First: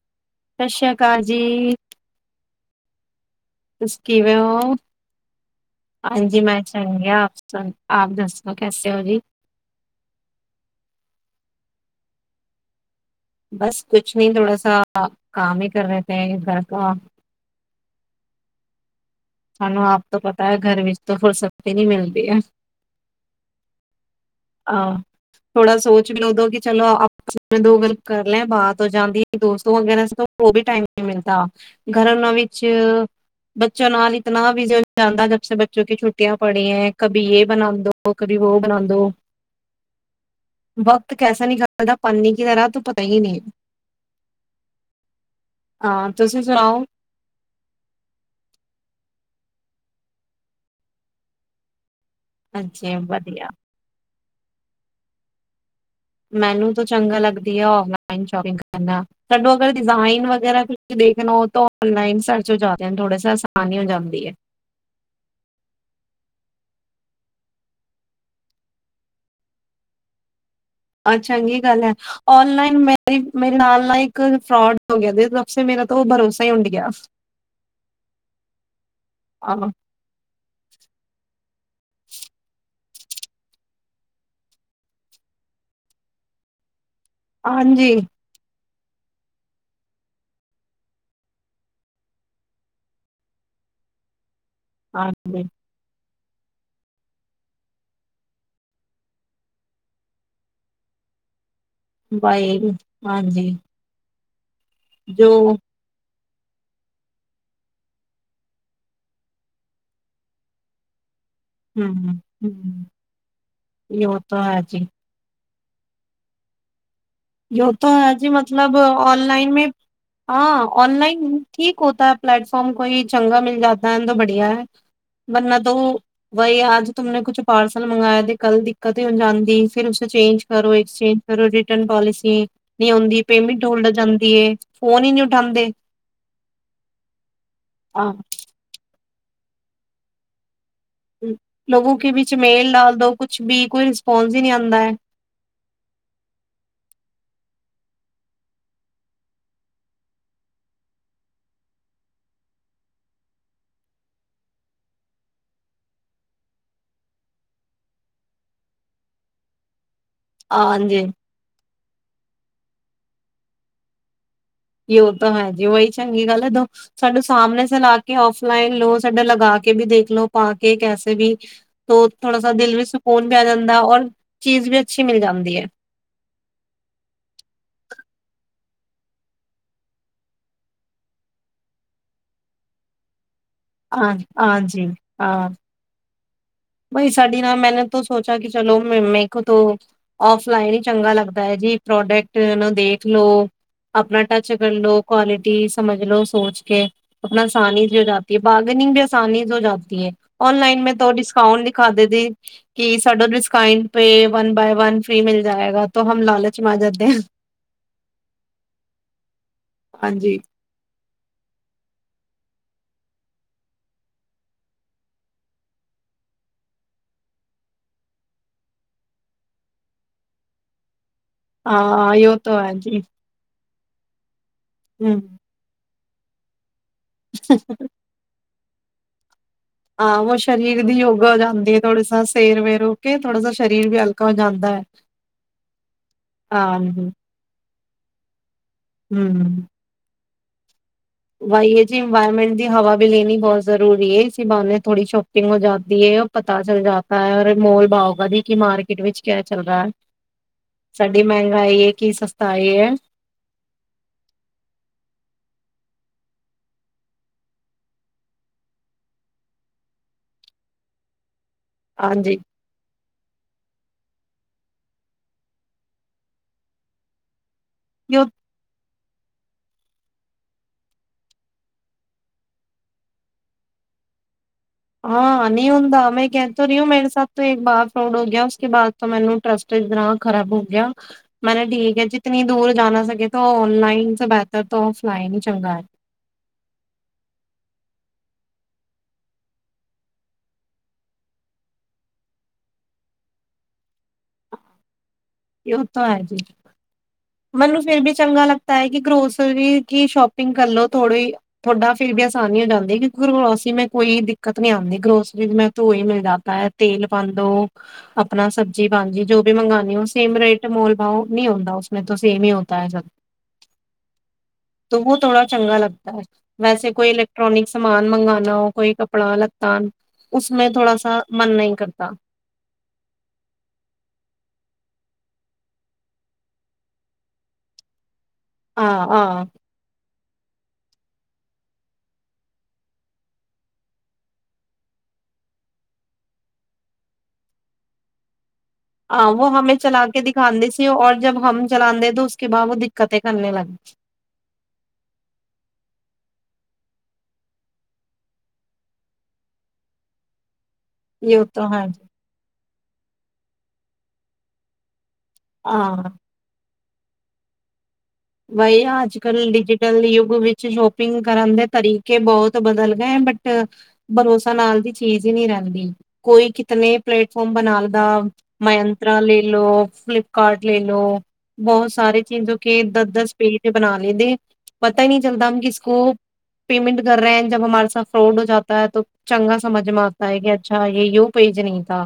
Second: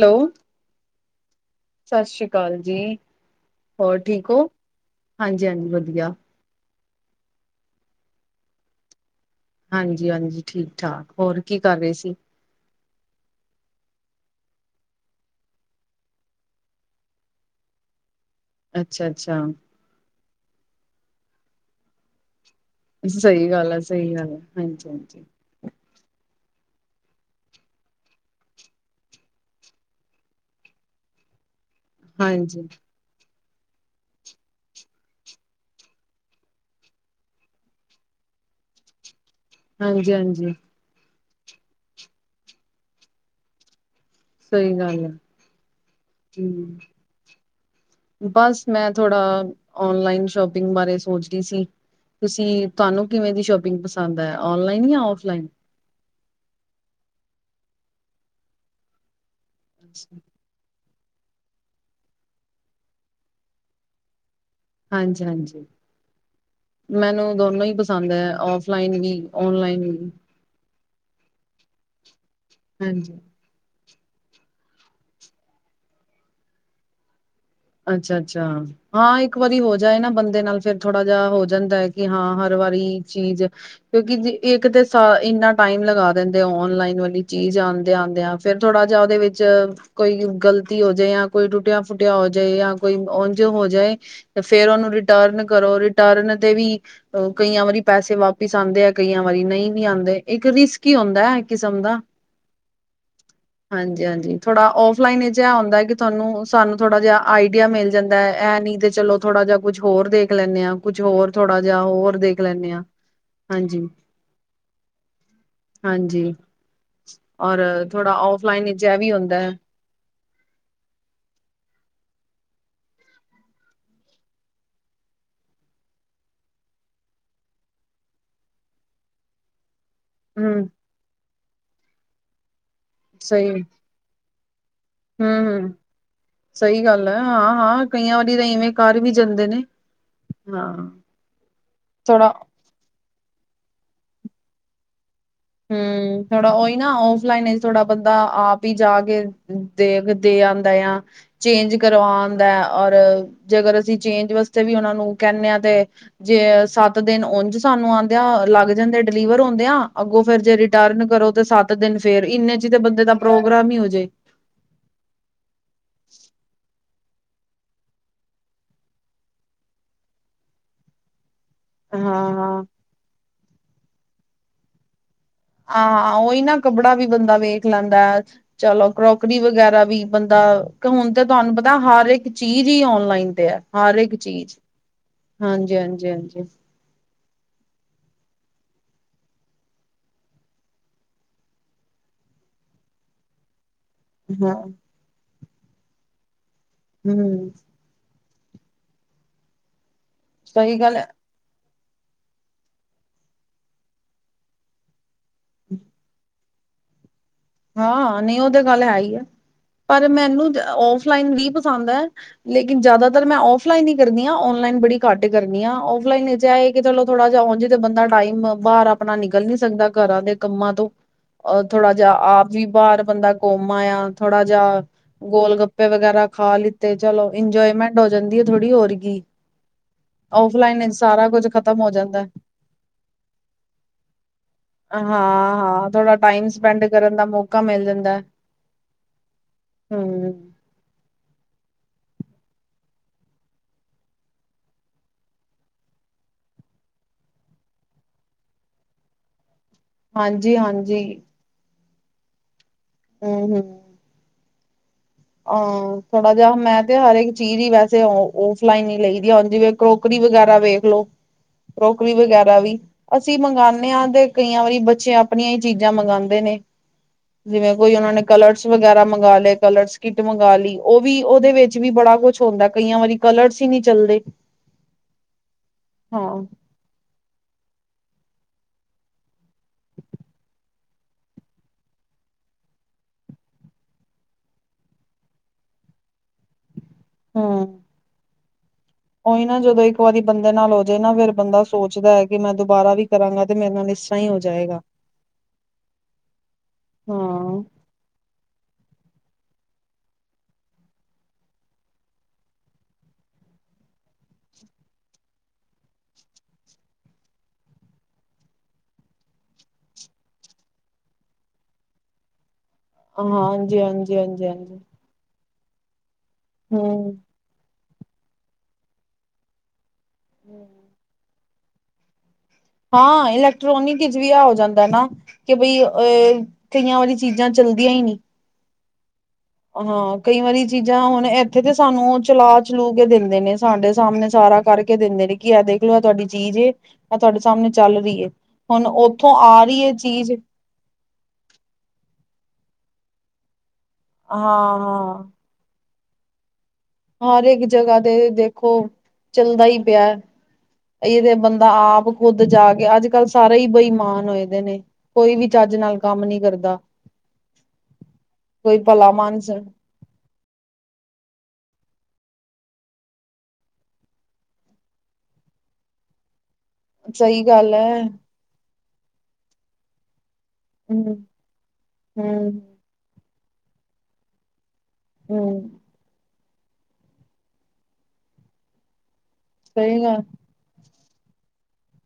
Hello, ਸਤ ਸ਼੍ਰੀ ਕਾਲ ਜੀ। ਕਾਲਜੀ। ਤੁਸੀ ਕਿਵੇਂ ਹੋ? ਹਾਂਜੀ-ਹਾਂਜੀ ਵਧੀਆ। ਹਾਂਜੀ ਮੈ ਚੰਗਯਾ, ਆਪ ਦੱਸੋ ਕੈਸੇ ਹੋ ਜੀ? ਹਾਂਜੀ ਹਾਂਜੀ, ਠੀਕ ਠਾਕ। ਹੋਰ ਕੀ ਕਰ ਰੇ ਸੀ? ਬਸ ਕੁਛ ਨੀ ਥੋੜਾ ਸਾ ਕਾਮ ਹੀ ਕਰ ਰੇ ਤੇ ਘਰ ਕਾ। ਅੱਛਾ-ਅੱਛਾ, ਸਾਨੂੰ ਆਪ ਤੋਂ ਪਤਾ ਐ, ਘਰ ਵਿੱਚ ਤਾਂ ਫੁੱਲ ਸਕਤੀ ਨੀ ਮਿਲਦੀ ਐ। ਸਹੀ ਗੱਲ ਐ ਸਹੀ ਗੱਲ ਐ, ਹਾਂਜੀ ਅ ਹਾਂਜੀ। ਥੋੜਾ ਸੋਚ ਵੀ ਉਦੋਂ ਕਿ ਚਲੋ ਆਪਸ ਮੈ ਦੋ ਗਲ ਕਰ ਲੇ, ਬਾਤ ਹੋ ਜਾਂਦੀ ਏ ਦੋਸਤੋ ਵਗੈਰਾ ਸੇ ਵੋ ਬੀ ਟਾਈਮ ਨੀ ਮਿਲਤਾ। ਘਰਨਾਂ ਵਿੱਚ ਹਾਂਜੀ, ਬੱਚਾ ਨਾਲ ਈ ਇਤਨਾ ਵਿਜੇ ਜਾਂਦਾ ਜਬਸੇ ਬੱਚੋਂ ਕੀ ਛੁੱਟੀਆਂ ਪੜੀ ਐ ਕਭੀ ਯੇ ਬਣਾ ਦੋ ਕਭੀ ਵੋ ਬਣਾ ਦੋ। ਹਾਂਜੀ ਹਾਂਜੀ। ਕੈਸਾ ਨੀ ਕਲਦਾ ਪਾੱਨੀ ਕੀ ਤਰ੍ਹਾਂ ਤੋਂ ਪਤਾ ਹੀ ਨਈਂ ਏ। ਸਹੀ ਗੱਲ ਏ, ਤੁਸੀਂ ਸੁਣਾਓ? ਹਂ। ਬਸ ਮੈਂ ਥੋੜਾ ਔਨਲਾਈਨ ਸ਼ੋਪਿੰਗ ਬਾਰੇ ਸੋਚ ਰੀ ਸੀ। ਤੁਸੀਂ ਹਾਂਜੀ ਤੁਹਾਨੂੰ ਕਿਵੇਂ ਦੀ ਵਧੀਆ ਸ਼ੋਪਿੰਗ ਪਸੰਦ ਐ? ਔਨਲਾਈਨ ਯਾ ਔਫਲਾਈਨ। ਮੈਨੂੰ ਤਾਂ ਚੰਗਾ ਲੱਗਦੀ ਆ ਔਨਲਾਈਨ ਸ਼ੋਪਿੰਗ ਕਰਨਾ। ਕੱਢੋ ਅਗਰ ਡਿਜ਼ਾਇਨ ਵਗੈਰਾ ਵੀ ਦੇਖਣਾ ਓਹ ਤਾਂ ਔਨਲਾਈਨ ਸਰਚ ਹੋ ਜਾਤੇ ਹੈਂ ਥੋੜ੍ਹੇ ਸੇ ਆਸਾਨੀ ਹੋ ਜਾਂਦੀ ਐਂ। ਹਾਂਜੀ ਹਾਂਜੀ, ਮੈਨੂੰ ਦੋਨੋਂ ਈ ਪਸੰਦ ਐ, ਔਫਲਾਈਨ ਵੀ ਔਨਲਾਈਨ ਵੀ। ਅਹ, ਚੰਗੀ ਗੱਲ ਹੈ। ਔਨਲਾਈਨ ਹਾਂਜੀ, ਮੇਰੀ ਮੇਰੇ ਨਾਲ ਨਾ ਇ ਕਲ ਫਰੋਡ ਹੋ ਗਿਆ ਦੇ ਤਬ ਸੇ ਮੇਰਾ ਤੋ ਭਰੋਸਾ ਈ ਉੰਡ ਗਿਆ। ਅੱਛਾ ਅੱਛਾ, ਹਾਂ ਇੱਕ ਵਾਰੀ ਆਹੋ ਹੋ ਜਾਏ ਨਾ ਬੰਦੇ ਨਾਲ ਫਿਰ ਥੋੜਾ ਜਾ ਹੋ ਜਾਂਦੈ, ਕਿ ਹਾਂ ਹਰ ਵਾਰੀ ਚੀਜ਼ ਕਿਉਂਕਿ ਜ ਇੱਕ ਤੇ ਇੰਨਾ ਟਾਈਮ ਲਗਾ ਦਿੰਦੇ ਐ, ਔਨਲਾਈਨ ਵਾਲ ਚੀਜ਼ ਹਾਂਜੀ ਆਦੇ ਆਂਦੇਆ ਫੇਰ ਥੋੜਾ ਜਿਹਾ ਉਹਦੇ ਵਿੱਚ ਕੋਈ ਗਲਤੀ ਹੋ ਜੇ, ਜਾਂ ਕੋਈ ਟੁੱਟਿਆ ਫੁੱਟਿਆ ਹੋ ਜੇ ਜਾਂ ਕੋਈ ਉਂਝ ਹੋ ਜਾਏ ਤੇ ਫੇਰ ਉਹਨੂੰ ਹਾਂਜੀ ਰਿਟਰਨ ਕਰੋ ਰਿ ਰਿਟਰਨ ਤੇ ਵੀ ਕਈਆਂ ਵਾਰੀ ਪੈਸੇ ਵਾਪਿਸ ਆਂਦੇ ਆ, ਕਈਆਂ ਵਾਰੀ ਨਈਂ ਵੀ ਆਂਦੇ ਇੱਕ ਰਿਸਕ ਹੀ ਹੁੰਦਾ ਐ ਬਾਈ ਹਾਂਜੀ। ਹਾਂਜੀ-ਹਾਂਜੀ ਥੋੜਾ ਔਫਲਾਈਨ ਜੋ ਇਚ ਇਹ ਹੁੰਦਾ ਕਿ ਤੁਹਾਨੂੰ ਸਾਨ ਥੋੜਾ ਜਿਆ ਆਈਡੀਆ ਮਿਲ ਜਾਂਦਾ ਇਹ ਨਈਂ ਤੇ ਚਲੋ ਥੋੜ੍ਹਾ ਜਿਆ ਕੁਝ ਹੋਰ ਦੇਖ ਲੈਂਣੇ ਆਂ, ਕੁਝ ਹੋਰ ਥੋੜਾ ਜਿਹਾ ਹੋਰ ਹਮ ਦੇਖ ਲੈਂਣੇ ਆਂ, ਹਮ ਹਾਂਜੀ। ਯੋ ਤਾਂ ਹੈ ਜੀ ਹਾਂਜੀ ਯ ਤਾਂ ਹੈ ਜੀ, ਮਤਲਬ ਇਹ ਵੀ ਹੁੰਦਾ ਔਨਲਾਈਨ ਹੈ ਮੈਂ ਹਾਂ, ਔਨਲਾਈਨ ਠੀਕ ਹੋਤਾ ਹੈ ਪਲੇੈਟਫਾਰਮ ਕੋਈ ਚੰਗਾ ਮਿਲ ਜਾਤਾ ਹੈ ਤੋਂ ਬੜੀਆ ਹੈ ਵਰਨਾਂ ਤੋਂ ਵੋ ਵਹੀ ਆਜ ਤੁਮ ਨੇ ਕੁਛ ਪਾਰਸਲ ਮੰਗਵਾਆ ਤੇ ਕੱਲ ਦਿੱਕਤ ਹੀ ਹੋ ਜਾਂਦੀ ਫਿਰ ਉਸੇ ਚੇਂਜ ਹੂੰ ਕਰੋ, ਐਕਸਚੇਂਜ ਕਰੋ, ਰਿਟਰਨ ਪੋਲਸੀ ਠੀਕ ਸਹੀ ਹਂ, ਹਂ ਸਹੀ ਗੱਲ ਐ, ਹਾਂ, ਹਾਂ ਕਈਆਂ ਵਾਰੀ ਤਾਂ ਇਵੇਂ ਘਰ ਵੀ ਜਂਦੇ ਨੇਂ ਲੋਗੌ ਕੇ ਵਿਚ ਮੇਲ ਡਾਲ ਦੋ ਕੁਛ ਵੀ ਕੋਈ ਰਿਸਪੋਂਸ ਹੀ ਨਹੀਂ ਆਉਂਦਾ ਐ ਹੂੰ ਥੋੜਾ ਓਹੀ ਨਾ ਓਫਲਾਈਨ ਵਿਚ ਥੋੜਾ ਬੰਦਾ ਆਪ ਹੀ ਜਾ ਕੇ ਦੇਖ ਦੇ ਆਂਦਾ ਆ ਚੇਂਜ ਕਰਵਾ ਆਂਦਾ ਔਰ ਜੇਕਰ ਅਸੀਂ ਚੇਂਜ ਵਾਸਤੇ ਵੀਓਨਾ ਨੂੰ ਕਹਿੰਦੇ ਆ ਤੇ ਜੇ ਸੱਤ ਦਿਨ ਉਜ ਸਾਨੂੰ ਆਂਦੇ ਆ ਲੱਗ ਜਾਂਦੇ ਡਿਲੀਵਰ ਹੁੰਦੇ ਆ ਅੱਗੋਂ ਫਿਰ ਜੇ ਰਿਟਰਨ ਕਰੋ ਤੇ ਸੱਤ ਦਿਨ ਫੇਰ ਇੰਨੇ ਚ ਤੇ ਬੰਦੇ ਦਾ ਪ੍ਰੋਗਰਾਮ ਹੀ ਹੋਜੇ ਸਾਡੇ ਸਾਹਮਣੇ ਸ ਲਾ ਕੇ ਆਫਲਾਈਨ ਲਓ ਸਾਡਾ ਲਗਾ ਕੇ ਵੀ ਦੇਖ ਲਓ ਪਾ ਕੇ ਕੈਸੇ ਵੀ ਤ ਥੋੜਾ ਸਾ ਹਾਂ-ਹਾਂ। ਦਿਲ ਵਿੱਚ ਸਕੂਨ ਪੈ ਜਾਂਦਾ ਔਰ ਚੀਜ਼ ਵੀ ਅੱਛੀ ਹਾਂ ਉਹੀ ਨਾ ਕੱਪੜਾ ਵੀ ਬੰਦਾ ਵੇਖ ਲੈਂਦਾ ਹੈ ਚਲੋ ਕਰੋਕਰੀ ਵਗੈਰਾ ਵੀ ਬੰਦਾ ਹੁਣ ਤੇ ਤੁਹਾਨੂੰ ਪਤਾ ਹਰ ਇੱਕ ਚੀਜ਼ ਹੀ ਔਨਲਾਈਨ ਹਰ ਇੱਕ ਚੀਜ਼ ਹਾਂਜੀ-ਹਾਂਜੀ ਹਾਂਜੀ [inaudible] ਬਾਈ ਸਾਡੀ ਨਾਲ ਮੈਨੇ ਤੋਂ ਸੋਚਿਆ ਕਿ ਚਲੋ ਮ ਮੇ ਕੋ ਤੋਂ ਫਲਾਈਨ ਹੀ ਚੰਗਾ ਲੱਗਦਾ ਹੈ ਜੀ ਪ੍ਰੋਡਕਟ ਦੇਖ ਲੋ ਆਪਣਾ ਹਾਂ ਟਾਚਗ [unintelligible] ਲੋ ਕੁਾਲਿਟੀ ਸਮਝ ਲੋਓ ਸੋਚ ਕੇ ਆਪਣਾ ਹੂੰ ਸਾਨ ਹੀ [unintelligible] ਬਾਰਗਨਿੰਗ ਵੀ ਆਸਾਨੀ ਹੋ ਜਾਤੀ ਹੈ ਸਹੀ ਔਨਲਾਈਨ ਮੇ ਗੱਲ ਹੈ ਤੋ ਡਿਸ [unintelligible] ਦਿਖਾਦੇ ਸੀ ਕਿ ਸਾਡਾ [unintelligible] ਪੇ ਵਨ ਬਾਏ ਵਨ ਫਰੀ ਮਿਲ ਜਾਏਗਾ ਹਮ ਲਾਲਚ ਮ ਆ ਜਾਤੇ ਆ ਹਾਂ ਨਹੀਂ ਉਹ ਤੇ ਗੱਲ ਹੈ ਹੀ ਆ ਪਰ ਹਾਂਜੀ ਮੈਨੂੰ ਔਫ ਆਨਲਾਈਨ ਵੀ ਪਸੰਦ ਆ ਲੇਕਿਨ ਜਿਆਦਾਤਰ ਮੈਂ ਆਫਲਾਈਨ ਹੀ ਕਰਦੀ ਆ, ਓਨਲਾਈਨ ਬੜੀ ਘੱਟ ਕਰਦੀ ਆ ਫ ਲਨ [unintelligible] ਚਲੋ ਥੋੜਾ ਜਿਹਾ ਬੰਦਾ ਟਾਈਮ ਤੋਂ ਬਾਹਰ ਆਪਣਾ ਨਿਕਲ ਨੀ ਸਕਦਾ ਘਰਾਂ ਦੇ ਕੰਮਾਂ ਤੋਂ ਔਰ ਥੋੜਾ ਜਿਹਾ ਹਾਂ ਯੋ ਆਪ ਤੋ ਵੀ ਹੈ ਜੀ ਬਾਹਰ ਬੰਦਾ ਕੁ [unintelligible] ਥੋੜਾ ਜਾਂ ਹੂੰ ਗੋਲ ਗੱ [unintelligible] ਵਗੈਰਾ ਖਾ ਲਿੱ ਤੇ ਚਲੋ ਇੰਜੋਏਮੈਂਟ ਹੋ ਜਾਂਦੀ ਥੋੜੀ ਹੋਰ ਗੀਂ ਹਾਂ ਉਹ ਸਰੀਰ ਦੀ ਯੋਗਾ ਹੋ ਜਾਂਦੀ ਹੈ ਖਤਮ ਹੋ ਥੋੜਾ ਜਾਂਦਾ ਸ ਸੇਰ ਵੇਰ ਹੋ ਕੇ ਥੋੜਾ ਸ ਸਰੀਰ ਵੀ ਹਲਕਾ ਹੋ ਜਾਂਦਾ ਹੈ ਹਾਂ ਹਾਂ ਥੋੜਾ ਟਾਈਮ ਸਪੈਂਡ ਹਾਂਜੀ ਕਰਨ ਦਾ ਮੌਕਾ ਮਿਲ ਜਾਂਦਾ ਹਮ ਬਾਈ ਇਹ ਜੀ ਇਨਵਾਇਰਮੈਂਟ ਦੀ ਹਵਾ ਵੀ ਲੈਣੀ ਬਹੁਤ ਜ਼ਰੂਰੀ ਹੈ ਇਸ ਬਹਾਨੇ ਥੋੜੀ ਸ਼ੋਪਿੰਗ ਹੋ ਜਾਦੀ ਹੈ ਪਤਾ ਚੱਲ ਜਾਤਾ ਹੈ ਔਰ ਮੋਲ ਭਾਓ ਦੀ ਕਿ ਮਾਰਕੀਟ ਵਿੱਚ ਕਿਆ ਚੱਲਦਾ ਹਾਂਜੀ-ਹਾਂਜੀ, ਸਾਡੀ ਮਹਿੰਗਾਈ ਇੱਕ ਕੀ ਸਸਤਾ ਇਹ ਹੈ। ਹੂ, ਹੂੰ ਹਾਂ, ਥੋੜਾ ਜਿਹਾ ਮੈਂ ਤੇ, ਹਰਕ ਚੀਜ਼ ਹੀ ਵੈਸੇ ਓਫਲਾਈਨ ਹੀ ਲਈ ਦੀ, ਹੁਣ, ਜਿਵੇਂ ਕਰੋਕਰੀ ਵਗੈਰਾ ਵੇਖ ਲੋ। ਕਰੋਕਰੀ ਵਗੈਰਾ ਵੀ ਅਸੀਂ ਮੰਗਾਨੇ ਆ, ਤੇ ਕਈਆਂ ਵਾਰੀ ਬੱਚੇ ਆਪਣੀਆਂ ਹੀ ਚੀਜ਼ਾਂ ਮੰਗਾਂਦੇ ਨੇ। ਜਿਵੇਂ ਕੋਈ ਉਹਨਾਂ ਨੇ, ਕਲਰਸ ਵਗੈਰਾ ਵਾਲੇ ਕਲਰਸ ਕਿਟ ਮੰਗਾ ਲਈ, ਉਹ ਵੀ, ਉਹਦੇ ਵਿੱਚ ਵੀ ਬੜਾ ਕੁਛ ਹੁੰਦਾ, ਕਈਆਂ ਵਾਰੀ ਕਲਰਸ ਹੀ ਨਹੀਂ ਚੱਲਦੇ। ਹਾਂ, ਨਹੀਂ ਹੁੰਦਾ, ਮੈਂ, ਹਾਂ ਕਹਿ ਤੋਂ ਰਹੀ ਹ ਮੇਰੇ ਸਾਥ ਤੋਂ, ਇੱਕ ਬਾ ਹੋ ਗਿਆ, ਉਸ ਕੇ ਬਾਅਦ ਤੋਂ ਮੈਨੂੰ ਟਰੱਸਟ ਇਤਨਾ ਖਰਾਬ ਹੋ ਗਿਆ। ਮੈਨੇ ਠੀਕ ਹੈ ਜਿਤਨੀ ਦੂਰ ਜਾਨਾ ਸਕੇ ਤੋਂ, ਆਨਲਾਈਨ ਸੇ ਬੇਹਤਰ ਤੋਂ ਆਫਲਾਇਨ ਹੀ ਚੰਗਾ ਹੈ। ਹਾਂ। ਉਹੀ ਨਾ, ਜਦੋਂ ਇੱਕ ਵਾਰੀ ਬੰਦੇ ਨਾਲ ਹੋ ਜਾਏ ਨਾ, ਫੇਰ ਬੰਦਾ ਸੋਚਦਾ ਹੈ, ਕਿ, ਮੈਂ ਦੁਬਾਰਾ ਵੀ ਕਰਾਂਗਾ ਤੇ ਮੇਰੇ ਨਾਲ ਨ ਉਹ ਤਾਂ, ਹੈਜੀ ਹਾਂ, ਮੈਨੂੰ ਫਿਰ ਬੀ ਚੰਗਾ ਲੱਗਤਾ ਹੈ, ਕਿ ਗਰੋਸਰੀ ਕੀ ਸ਼ੋਪਿੰਗ ਕਰਲੋ, ਥੋੜੀ ਤੁਹਾਡਾ ਫਿਰ ਵੀ ਆਸਾਨੀ ਹੋ ਜਾਂਦੀ। ਕਿਉਂਕਿ ਗਰੋਸਰੀ ਮੈਂ ਕੋਈ ਦਿੱਕਤ ਨੀ ਆਉਂਦੀ, ਗਰੋਸਰੀ ਮੈਂ ਘਿਓ ਵੀ ਮਿਲ ਜਾਂਦਾ ਹੈ, ਤੇਲ ਪਾਉਦੋ ਆਪਣਾ ਸਬਜ਼ੀ ਹਾਂਜੀ। ਜੋ ਵੀ, ਮੰਗਾਨੀ ਉਹ, ਸੇਮ ਰੇਟ, ਮੋਲਭਾਓ ਨੀ ਹੂੰਦਾ, ਉਸਨੇ ਤੋਂ ਸੇਮ ਹੀ ਹੋਤਾ ਹੂੰ, ਹਾਂਜੀ-ਹਾਂਜੀ ਹਾਂਜੀ-ਹਾਂਜੀ। ਚੰਗਾ ਲੱਗਦਾ। ਵੈਸੇ, ਕੋਈ ਹੂੰ, ਇਲੈਕਟ੍ਰੋਨਿਕਸ ਸਮਾਨ ਮੰਗਾਨਾ ਹੋ, ਕੋਈ, ਕੱਪੜਾ- ਲੱਤਾ ਉਸਮੇ ਥੋੜਾ ਸਾ ਮਨ ਨਹੀਂ ਕਰਤਾ ਹਾਂ, ਇਲੈਕਟ੍ਰੋਨਿਕ ਵਿਚ ਵੀ, ਆ ਹੋ ਜਾਂਦਾ ਨਾ, ਕਿ ਬਈ ਅ- ਕਈਆਂ ਵਾਰੀ ਚੀਜ਼ਾਂ ਚੱਲਦੀਆਂ ਹੀ ਨਹੀਂ। ਹਾਂ, ਹਾਂ ਹਾਂ, ਕਈ ਵਾਰੀ ਚੀਜ਼ਾਂ ਹੁਣ ਇੱਥੇ ਤੇ, ਸਾਨੂੰ ਉਹ ਚਲਾ-ਚਲੂ ਕੇ ਦਿੰਦੇ ਨੇ, ਸਾਡੇ ਸਾਹਮਣੇ ਸਾਰਾ ਕਰਕੇ ਦਿੰਦੇ ਨੇ, ਕਿ, ਇਹ ਦੇਖ ਲੋ, ਆ ਤੁਹਾਡੀ ਚੀਜ਼ ਏ। ਤੁਹਾਡੇ ਸਾਹਮਣੇ ਚੱਲ ਰਹੀ ਹੈ ਹੁਣ ਹਾਂ, ਉੱਥੋਂ ਉਹ ਆ ਹਮੇ ਰਹੀ ਹੈ ਚਲਾ ਕੇ ਚੀਜ਼ ਦਿਖਾਂਦੇ ਸੀ, ਔਰ ਜਬ ਹਮ ਚਲਾਂਦੇ ਉਸ ਕੇ ਬਾਅਦ ਕਦੇ ਕਰਨੇ ਲੱਗ ਹਾਂ-ਹਾਂ ਹਰ ਇੱਕ ਜਗ੍ਹਾ ਤੇ, ਦੇਖੋ ਚੱਲਦਾ ਹੀ ਪਿਆ। ਇਹਦੇ ਬੰਦਾ ਆਪ ਖੁੱਦ ਜਾ ਕੇ ਅੱਜ -ਕੱਲ ਸਾਰੇ ਹੀ ਬੇਈਮਾਨ ਹੋਏ, ਦੇ, ਨੇ ਕੋਈ ਵੀ ਚੱਜ ਨਾਲ ਕੰਮ ਨੀ ਕਰਦਾ ਕੋਈ ਬਾਈ। ਭਲਾ ਅੱਜ ਕੱਲ ਮਾਨਸ ਡਿਜੀਟਲ ਯੁੱਗ ਵਿੱਚ, ਸ਼ੋਪਿੰਗ ਕਰਨ ਦੇ ਤਰੀਕੇ ਬਹੁਤ ਬਦਲ ਗਏ, ਬਟ ਭਰੋਸਾ ਨਾਮ ਦੀ ਚੀਜ਼ ਹੀ ਨਹੀਂ ਰਹਿੰਦੀ। ਕੋਈ ਤਨੇ ਸਹੀ ਪਲੇਟਫਾਰਮ ਗੱਲ ਬਣਾ ਹੈ, ਦਾ ਮ [inaudible] ਕਾਰਡ ਲੈ ਹੂੰ, ਲਓ, ਬਹੁਤ ਸਾਰੇ ਚੀਜ਼ ਹੂੰ। ਕਿ, ਇੱਦਾਂ ਦਸ ਪੇਜ ਬਣਾ ਲੇਦੇ ਪਤਾ ਹੀ ਨਹੀਂ ਚਲਦਾ ਹ ਹੂੰ, ਕਿਸ ਕੋ ਪੇਮੈਂਟ ਕਰ ਰਹੇ ਜਬ ਹਮਾਰ ਸਾ ਫਰੋਡ ਹੋ ਜਾਤਾ ਹੈ ਤੋਂ ਚੰਗਾ ਸਮਝ ਸਹੀ ਗੱਲ, ਮਾਰਤਾ ਹੈਗਾ ਅੱਛਾ [unintelligible] ਇਹੋ ਪੇਜ ਨੀ ਤਾਂ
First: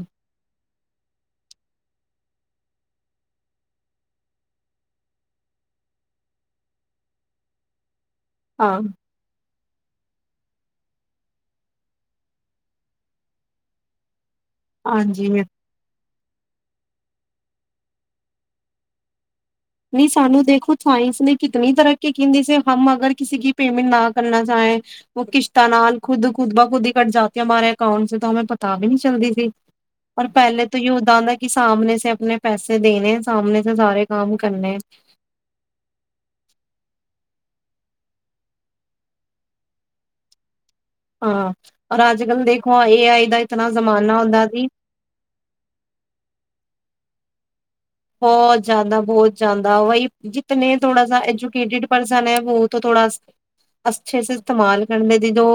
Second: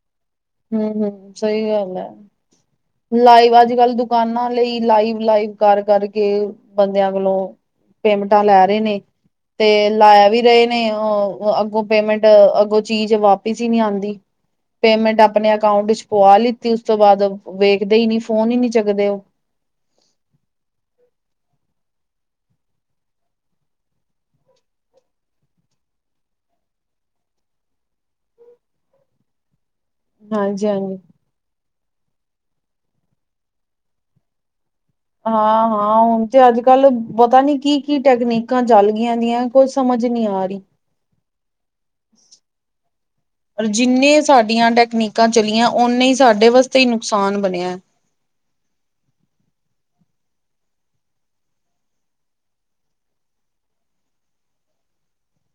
ਹਮ-ਹਮ ਸਹੀ ਗੱਲ ਹੈ ਲਾਈਵ ਅੱਜ ਕੱਲ ਦੁਕਾਨਾਂ ਲਈ ਲਾਈਵ-ਲਾਈਵ ਕਰ ਕਰਕੇ ਬੰਦਿਆਂ ਕੋਲੋਂ ਪੇਮਟਾਂ ਲੈ ਰਹੇ ਨੇ ਤੇ ਲਾਇਆ ਵੀ ਰਹੇ ਨੇ ਅੱਗੋਂ ਪੇਮੈਂਟ ਅੱਗੋਂ ਚੀਜ਼ ਵਾਪਿਸ ਹੀ ਨਹੀ ਆਉਂਦੀ ਪੇਮੈਂਟ ਹਾਂਜੀ ਆਪਣੇ ਅਕਾਊਂਟ ਵਿੱਚ ਪਆ ਲਿੱਤੀ ਉਸ ਤੋਂ ਬਾਅਦ ਵੇਖਦੇ ਹੀ ਨੀ ਫੋਨ ਹੀ ਨੀ ਚਗਦੇ ਉਹ ਨਹੀਂ ਸਾਨੂੰ ਦੇਖੋ ਸਾਇੰਸ ਨੇ ਕਿਤਨੀ ਤਰੱਕੀ ਕਹਿੰਦੀ ਸੀ ਹਮ ਅਗਰ ਕਿਸੇ ਪੇਮੈਂਟ ਨਾ ਕਰਨਾ ਚਾਹੇ ਉਹ ਕਿਸ਼ਤਾਂ ਨਾਲ ਖੁਦ ਖੁਦਬ ਖੁਦ ਹੀ ਕੱਟ ਜਾਤੀ ਅਕਾਊਂਟ ਤਾਂ ਪਤਾ ਵੀ ਨਹੀਂ ਚੱਲਦੀ ਸੀ ਪਰਰ ਪਹਿਲੇ ਹਾਂਜੀ, ਤੋਂ ਹੀ ਹਾਂਜੀ। ਉੱਦਾਂ ਹੁੰਦਾ ਸਾਹਮਣੇ ਸ ਆਪਣੇ ਪੈਸੇ ਦੇਣੇ ਸਮਣੇ ਸ ਸਾਰੇ ਕੰਮ ਕਰਨੇ ਹਾਂ, ਹਾਂ ਹੁਣ ਤੇ ਅੱਜ ਕੱਲ ਪਤਾ ਨੀ ਕੀ-ਕੀ ਟੈਕਨੀਕਾਂ ਚੱਲ ਗਈਆਂ ਦੀਆਂ ਕੁਈ ਸਮਝ ਨਹੀਂੀ ਆ ਰਹੀ ਦਾ ਇਤਨਾ ਜ਼ਮਾਨਾ ਜਿੰਨੇ ਹੁੰਦਾ ਜੀ ਸਾਡੀਆਂ ਟੈਕਨੀਕਾਂ ਚਲੀਆਂ ਓਨੇ ਹੀ ਸਾਡੇ ਵਾਸਤੇ ਹੀ ਆਸਾਨ ਬਣਿਆ ਬਹੁਤ ਜ਼ਿਆਦਾ ਬਹੁਤ ਜ਼ਿਆਦਾ ਵਹੀ ਜਿੇ ਥੋੜਾ ਐਜੂਕੇਟਿਡ ਪਰਸਨ ਹੈ ਥੋੜਾ ਅੱਛੇ ਇਸਤੇਮਾਲ ਕਰਦੇ ਦੀ ਜੋ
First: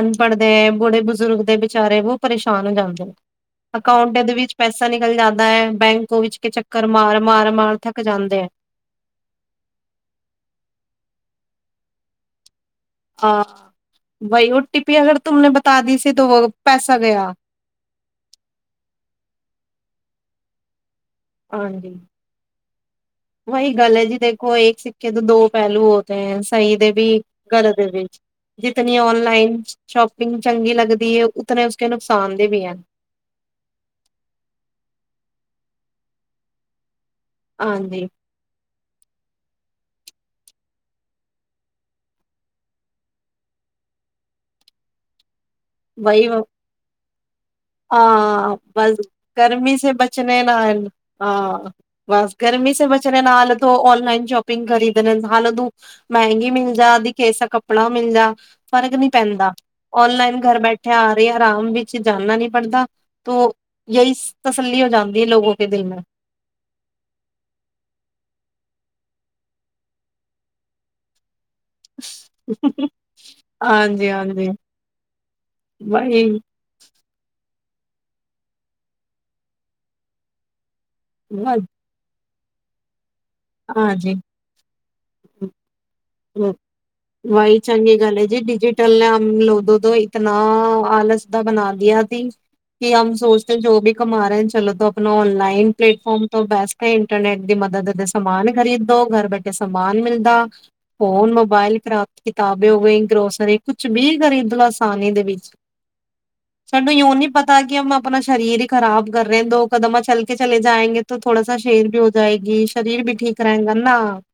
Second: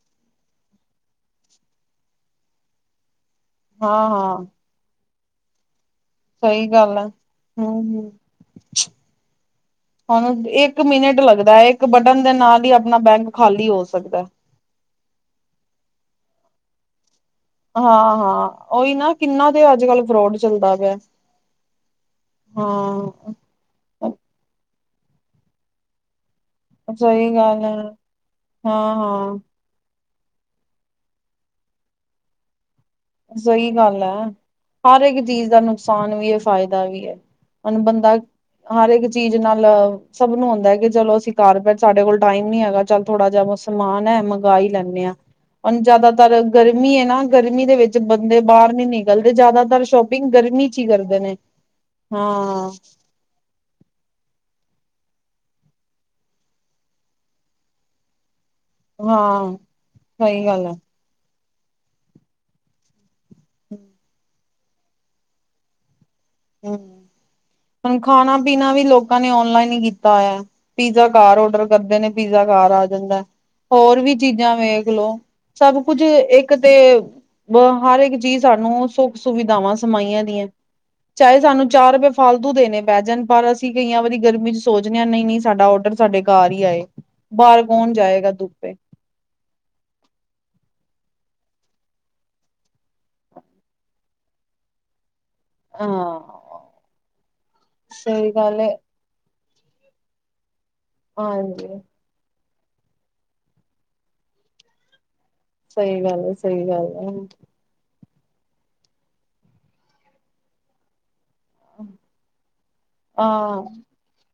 ਅਨਪੜ੍ਹਦੇ ਹੈ ਬੁੜੇ ਬਜ਼ੁਰਗ ਦੇ ਬੇਚਾਰੇ ਬਹੁ ਪਰੇਸ਼ਾਨ ਹੋ ਜਾਂਦੇ ਅਕਾਊਂਟ ਦੇ ਹਾਂ-ਹਾਂ ਵਿੱਚ ਪੈਸਾ ਨਿਕਲ ਜਾਂਦਾ ਬੈਂਕ ਉਹ ਵਿੱਚ ਕੇ ਚ ਸਹੀ ਗੱਲ ਆ ਹੂੰ ਹੂੰ ਹੁਣ ਇੱਕ ਮਿੰਟ ਲੱਗਦਾ। ਚਾਹੇ ਇੱਕ ਬਟਨ ਦੇ ਨਾਲ ਹੀ। ਆਪਣਾ ਬੈਂਕ ਹਾਂ ਖਾਲੀ ਹੋ ਸਕਦਾ। ਬਈ ਉਹ ਟਿੱਪੀ ਅਗਰ ਤੁਮ ਨੇ ਬਤਾ ਦੀ ਸੀ। ਪੈਸਾ ਗਿਆ। ਹਾਂ ਹਾਂ ਉਹੀ ਨਾ ਕਿੰਨਾ ਦੇ ਅੱਜ ਕੱਲ ਫਰੋਡ ਚੱਲਦਾ ਪਿਆ? ਹਾਂਜੀ। ਹਾਂ। ਵਹੀ ਗੱਲ ਹੈ ਜੀ ਦੇਖੋ ਇੱਕ। ਸਿੱਕੇ ਤੋਂ ਦੋ ਪਹਿਲੂ ਹੋਤੇ ਹੈ? ਕਈ ਦੇ ਵੀ ਸਹੀ ਗੱਲ ਘਰ ਹੈ ਦੇ ਵਿੱਚ ਜਿਤਨੀ ਹਾਂ-ਹਾਂ। ਔਨਲਾਈਨ। ਸ਼ੋਪਿੰਗ ਚੰਗੀ ਲੱਗਦੀ ਹੈ ਉਤਨੇ ਉਸ ਕੇ ਨੁਕਸਾਨ ਦੇ ਵੀ ਹੈ। ਸਹੀ ਗੱਲ ਹੈ ਹਰ ਇੱਕ ਚੀਜ਼ ਦਾ ਨੁਕਸਾਨ ਵੀ ਫਾਇਦਾ ਵੀ ਹੈ? ਹੁਣ ਹਾਂਜੀ ਬੰਦਾ ਹਰ ਇੱਕ ਚੀਜ਼ ਨਾਲ। ਸਭ ਨੂੰ ਆਉਂਦਾ ਕਿ ਚਲੋ ਅਸੀਂ ਕਾਰ ਪੈ ਸਾਡੇ ਕੋਲ ਟਾਈਮ ਨੀ ਹੈਗਾ ਚੱਲ ਥੋੜਾ ਜਿਹਾ ਸਮਾਨ ਹੈ ਮੰਗਵਾ ਹੀ ਲੈਂਦੇ ਹਾਂ। ਹੁਣ ਵਹੀ ਜਿਆਦਾਤਰ ਗਰਮੀ ਹੈ ਨਾ। ਗਰਮੀ ਦੇ। ਵਿੱਚ ਬੰਦੇ ਹਾਂ, ਬਾਹਰ ਨੀ ਬਸ ਨਿਕਲਦੇ ਗਰਮੀ ਜ਼ਿਆਦਾਤਰ ਸੇ ਸ਼ੋਪਿੰਗ ਬਚਣੇ ਗਰਮੀ ਚ ਹੀ ਨਾਲ ਕਰਦੇ ਨੇ ਹਾਂ, ਬਸ ਹਾਂ ਗਰਮੀ ਸੇ ਬਚਣੇ ਨਾਲ ਤੋਂ ਔਨਲਾਈਨ ਸ਼ੌਪਿੰਗ। ਪਿੰਗ ਕਰੀਦਣੇ ਫਾਲਤੂ ਮਹਿੰਗੀ ਮਿਲ ਜਾ ਅਧ ਕੈਸਾ ਕੱਪੜਾ ਮਿਲ ਜਾ। ਫਰਕ ਨਹੀਂ ਪੈਂਦਾ ਹਾਂ ਔਨਲਾਈਨ ਸਹੀ ਘਰ ਗੱਲ ਹੈ ਬੈਠੇ ਆ ਰਹੇ ਆ। ਆਰਾਮ ਵਿੱਚ ਜਾਣਾ ਨੀਂ ਪੜਦਾ। ਤੋ ਯਈ ਸ ਤਸੱਲੀ ਹੋ ਜਾਂਦੀ ਐ ਲੋਕੋ ਕੇ ਦਿਲ ਮੇਂ। ਹਂ, ਹੁਣ ਖਾਣਾ-ਪੀਣਾ ਵੀ ਲੋਕਾਂ ਨੇ ਔਨਲਾਈਨ ਈ ਕੀਤਾ ਹੋਇਆ। ਪੀਜ਼ਾ ਬਾਰ ਔਡਰ ਕਰਦੇ ਨੇਂ ਪੀਜ਼ਾ ਘਰ ਆ ਜਾਂਦਾ ਐ, ਹੋਰ ਹਾਂਜੀ ਵੀ ਹਾਂਜੀ ਚੀਜ਼ਾਂ ਵੇਖ ਲੋ ਸਭ ਕੁਝ ਵਹੀ ਇੱਕ ਤੇ ਬੋ ਹਰ ਇੱਕ ਚੀਜ਼ ਸਾਨੂੰ ਸੁੱਖ ਸੁਵਿਧਾਵਾਂ ਸਮਾਈਆਂ ਦੀਆਂ। ਚਾਹੇ ਸਾਨੂੰ ਚਾਰ ਰੁਪਏ ਫ ਫਾਲਤੂ ਦੇਣੇ ਪੈ ਜਣ। ਪਰ ਅਸੀਂ ਕਈਆਂ ਹਾਂਜੀ ਵਾਰੀ ਗਰਮੀ ਚ ਸੋਚਦੇ ਆਂ, ਨਈਂ ਨਈਂ, ਸਾਡਾ ਔਡਰ ਸਾਡੇ ਘਰ ਈ ਆਏ, ਬਾਹਰ ਕੌਣ ਜਾਏਗਾ ਧੁੱਪੇ? ਆਲਸ ਦਾ ਬਣਾ ਦੀਆ ਆਦੀ ਕਿ ਹਮ ਸੋਚਤੇ ਕਿ ਜੋ ਬੀ ਕਮਾ ਰਹੇ ਚਲੋ ਤੋ ਆਪਣਾ ਔਨਲਾਇ ਲਾਇਨ ਪਲੇਟਫਾਰਮ ਤੋਂ ਹਾਂ ਬੇਸਟ ਇੰਟਰਨੈਟ ਦੀ ਮਦਦ। ਸਹੀ ਮਨ ਗੱਲ ਹੈ ਖਰੀਦੋ ਘਰ ਘਰ ਬੈਠੇ ਸਮਾਨ ਮਿਲਦਾ। ਫੋਨ ਮੋਬਾਈਲ ਹਾਂਜੀ। ਖਰਾਬ ਕੀ ਕਿਤਾਬੀ ਹੋਗੀ, ਗਰੋਸਰੀ, ਕੁਛ ਵੀ ਖਰੀਦ ਲੋ ਅਸਾਨੀ ਦੇ ਵਿੱਚ ਸਹੀ ਗੱਲ ਐ, ਸਹੀ ਗੱਲ ਐ। ਆਪਣਾ ਸਰੀਰ ਹੀ ਖਰਾਬ ਕਰ ਰਹੇ ਦੋ ਕਦਮਾਂ ਚਲ ਕੇ ਚਲੇ ਜਾਏਂਗੇ ਥੋੜਾ ਸਾ ਸ਼ੇਰ ਬੀ ਹੋ ਜਾਏਗੀ। ਹਾਂ,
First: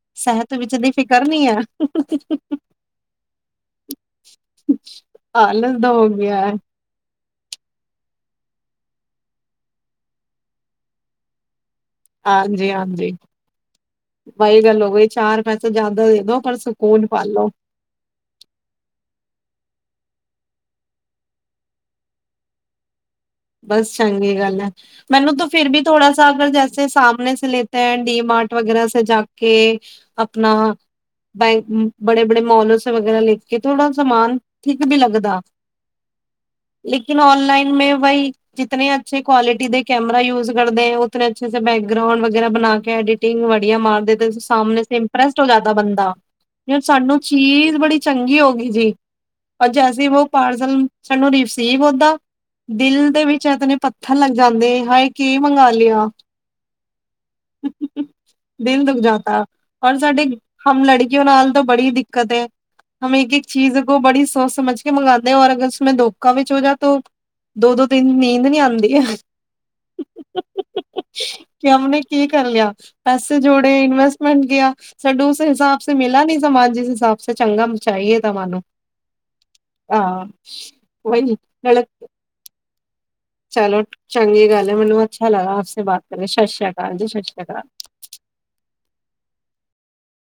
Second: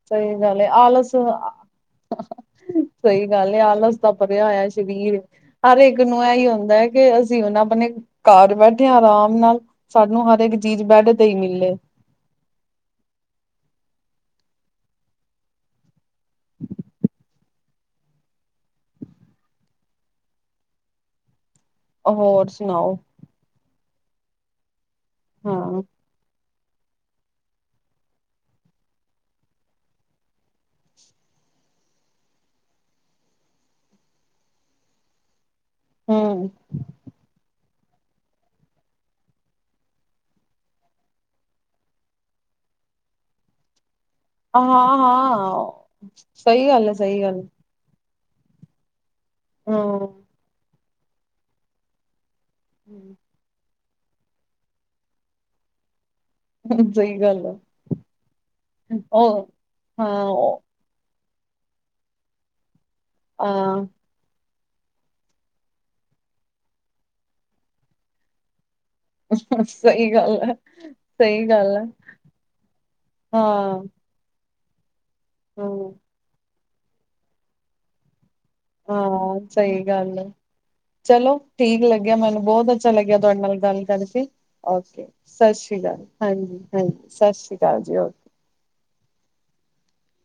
ਸਹੀ ਗੱਲ ਐ, ਵਿੱਚ ਦੀ ਆਲਸ ਫਿਕਰ ਨਹੀਂ ਹੈ [unintelligible] ਸਹੀ ਗੱਲ ਐ ਆਲਸ ਦਾ ਭਰਿਆ ਹੋਇਆ ਆ ਸਰੀਰ ਆਲਸ ਹਰ ਦਾ ਇੱਕ ਹੋ ਨੂੰ ਗਿਆ ਇਹੀ ਹੁੰਦਾ ਐ ਕਿ ਉਹ ਆਪਣੇ ਘਰ ਬੈਠੇ ਆਰਾਮ ਨਾਲ ਸਾਨੂੰ ਹਰ ਇੱਕ ਚੀਜ਼ ਬੈਡ ਤੇ ਈ ਮਿਲੇ। ਹਾਂਜੀ, ਹਾਂਜੀ। ਬਹੀ ਗੱਲ ਹੋ ਗਈ। ਚਾਰ ਪੈਸੇ ਜਿਆਦਾ ਈ ਪਰ ਸਕੂਲ ਪਾਲੋ ਹੋਰ ਸੁਣਾਓ। ਬਸ ਚੰਗੀ ਗੱਲ ਐ। ਮੈਨੂੰ ਤਾਂ ਫਿਰ ਵੀ ਹਾਂ ਥੋੜਾ ਸਾ ਅਗਰ ਜਸ ਸਾਮਣੇ ਸੇ ਲਤੇ ਹੈ ਡੀ ਮਾਰਟ ਵਗੈਰਾ ਸ ਜਾ ਕੇ ਆਪਣਾ ਬੈਂ ਬੜੇ-ਬੜੇ ਮੋਲੋ ਵਗੈਰਾ ਲੈਖ ਕੇ ਥੋੜਾ ਸਮਾਨ ਠੀਕ ਵੀ ਲਗਦਾ। ਹਮ ਲੇਕਿਨ ਔਨਲਾਈਨ ਮੈਂ ਬਈ ਜਿਤਨੇ ਅੱਛੇ ਕੁਆਲਿਟੀ ਦੇ ਕੈਮਰਾ ਯੂਜ ਕਰਦੇ ਉਤਨੇਂ ਅੱਛੇ ਸੇ ਬੈਕਗਰਾਉਂਡ ਵਗੈਰਾ ਬਣਾ ਕੇ ਐਡੀਿਟਿੰਗ ਵਧੀਆ ਮਾਰਦੇ। ਸਾਹਮਣੇ ਤੇ ਹਾਂ ਇੰਪ੍ਰੈਸਡ ਹੋ ਹਾਂ ਜਾਂਦਾ ਬੰਦਾ ਸਹੀ ਯੇ ਗੱਲ ਹੈ ਸਹੀ ਸਾਨੂੰ ਗੱਲ ਚੀਜ਼ ਬੜੀ ਚੰਗੀ ਹੋ ਗਈ ਜੀ। ਰ ਜੈਸੀੇ ਵੋ ਪਾਰਸਲ ਸਾਨੂੰ ਰਿਸੀਵ ਓਦਾ ਬਿਲ ਤਨੇ ਪੱਥਰ ਲੱਗ ਜਾਂਦੇ ਹਾਏ ਕੀ ਮੰਗਵਾ ਲਿਆ। ਸਹੀ ਗੱਲ ਹੈ ਐ ਹਾਂ। ਉਹ ਨਾਲ ਤਾਂ ਬੜੀ ਦਿੱਕਤ ਐ। ਹਮੇ ਇੱਕ, ਇੱਕ ਚੀਜ਼ ਕੋ ਹਾਂ ਬੜੀ ਸੋ ਸਮਝ ਕੇ ਮੰਗਨੇ ਆ ਅਗਰ ਉਸਂ ਦੋਖਾ ਵਿੱਚ ਹੋਜੇ ਤੋ ਦੋ, ਦੋ ਨੀਂਦ ਨੀ ਆਦੀ। ਯ ਸਹੀ ਗੱਲ ਹੈ ਸਹੀ ਗੱਲ ਹੈ ਕਿਮਨ ਨੇ ਕੀ ਕਰ ਲਿਆ ਪੈਸੇ ਜੋੜੇ ਹਾਂ ਇਨਵੈਸਟਮੈਂਟ ਗਿਆ। ਸਾਡੂ ਉਸ ਹਾਂ ਹਿਸਾਬੇ ਮਿਲਾ ਨਹੀਂ। ਸਮਾਜ ਜਿਸ ਹਿਸਾਬ ਚੰਗਾ ਚਾਹੀਏ। ਹਾਂ, ਸਹੀ ਗੱਲ ਹੈ ਚਲੋ ਠੀਕ ਲੱਗਿਆ ਮੈਨੂੰ ਬਹੁਤ ਅੱਛਾ ਲੱਗਿਆ ਤੁਹਾਡੇ ਨਾਲ ਚਲੋ ਗੱਲ ਕਰਕੇ ਚੰਗੀ ਗੱਲ ਹੈ ਮੈਨੂੰ ਓਕੇ ਅੱਛਾ ਲਗਾ ਸਤਿ ਆਪ ਸ਼੍ਰੀ ਸੇ ਬਾਤ ਅਕਾਲ ਕਰਕੇ ਸਤਿ ਹਾਂਜੀ, ਸ੍ਰੀ ਅਕਾਲ ਜੀ ਹਾਂਜੀ ਸਤਿ ਸ੍ਰੀ ਅਕਾਲ ਜੀ ਓਕੇ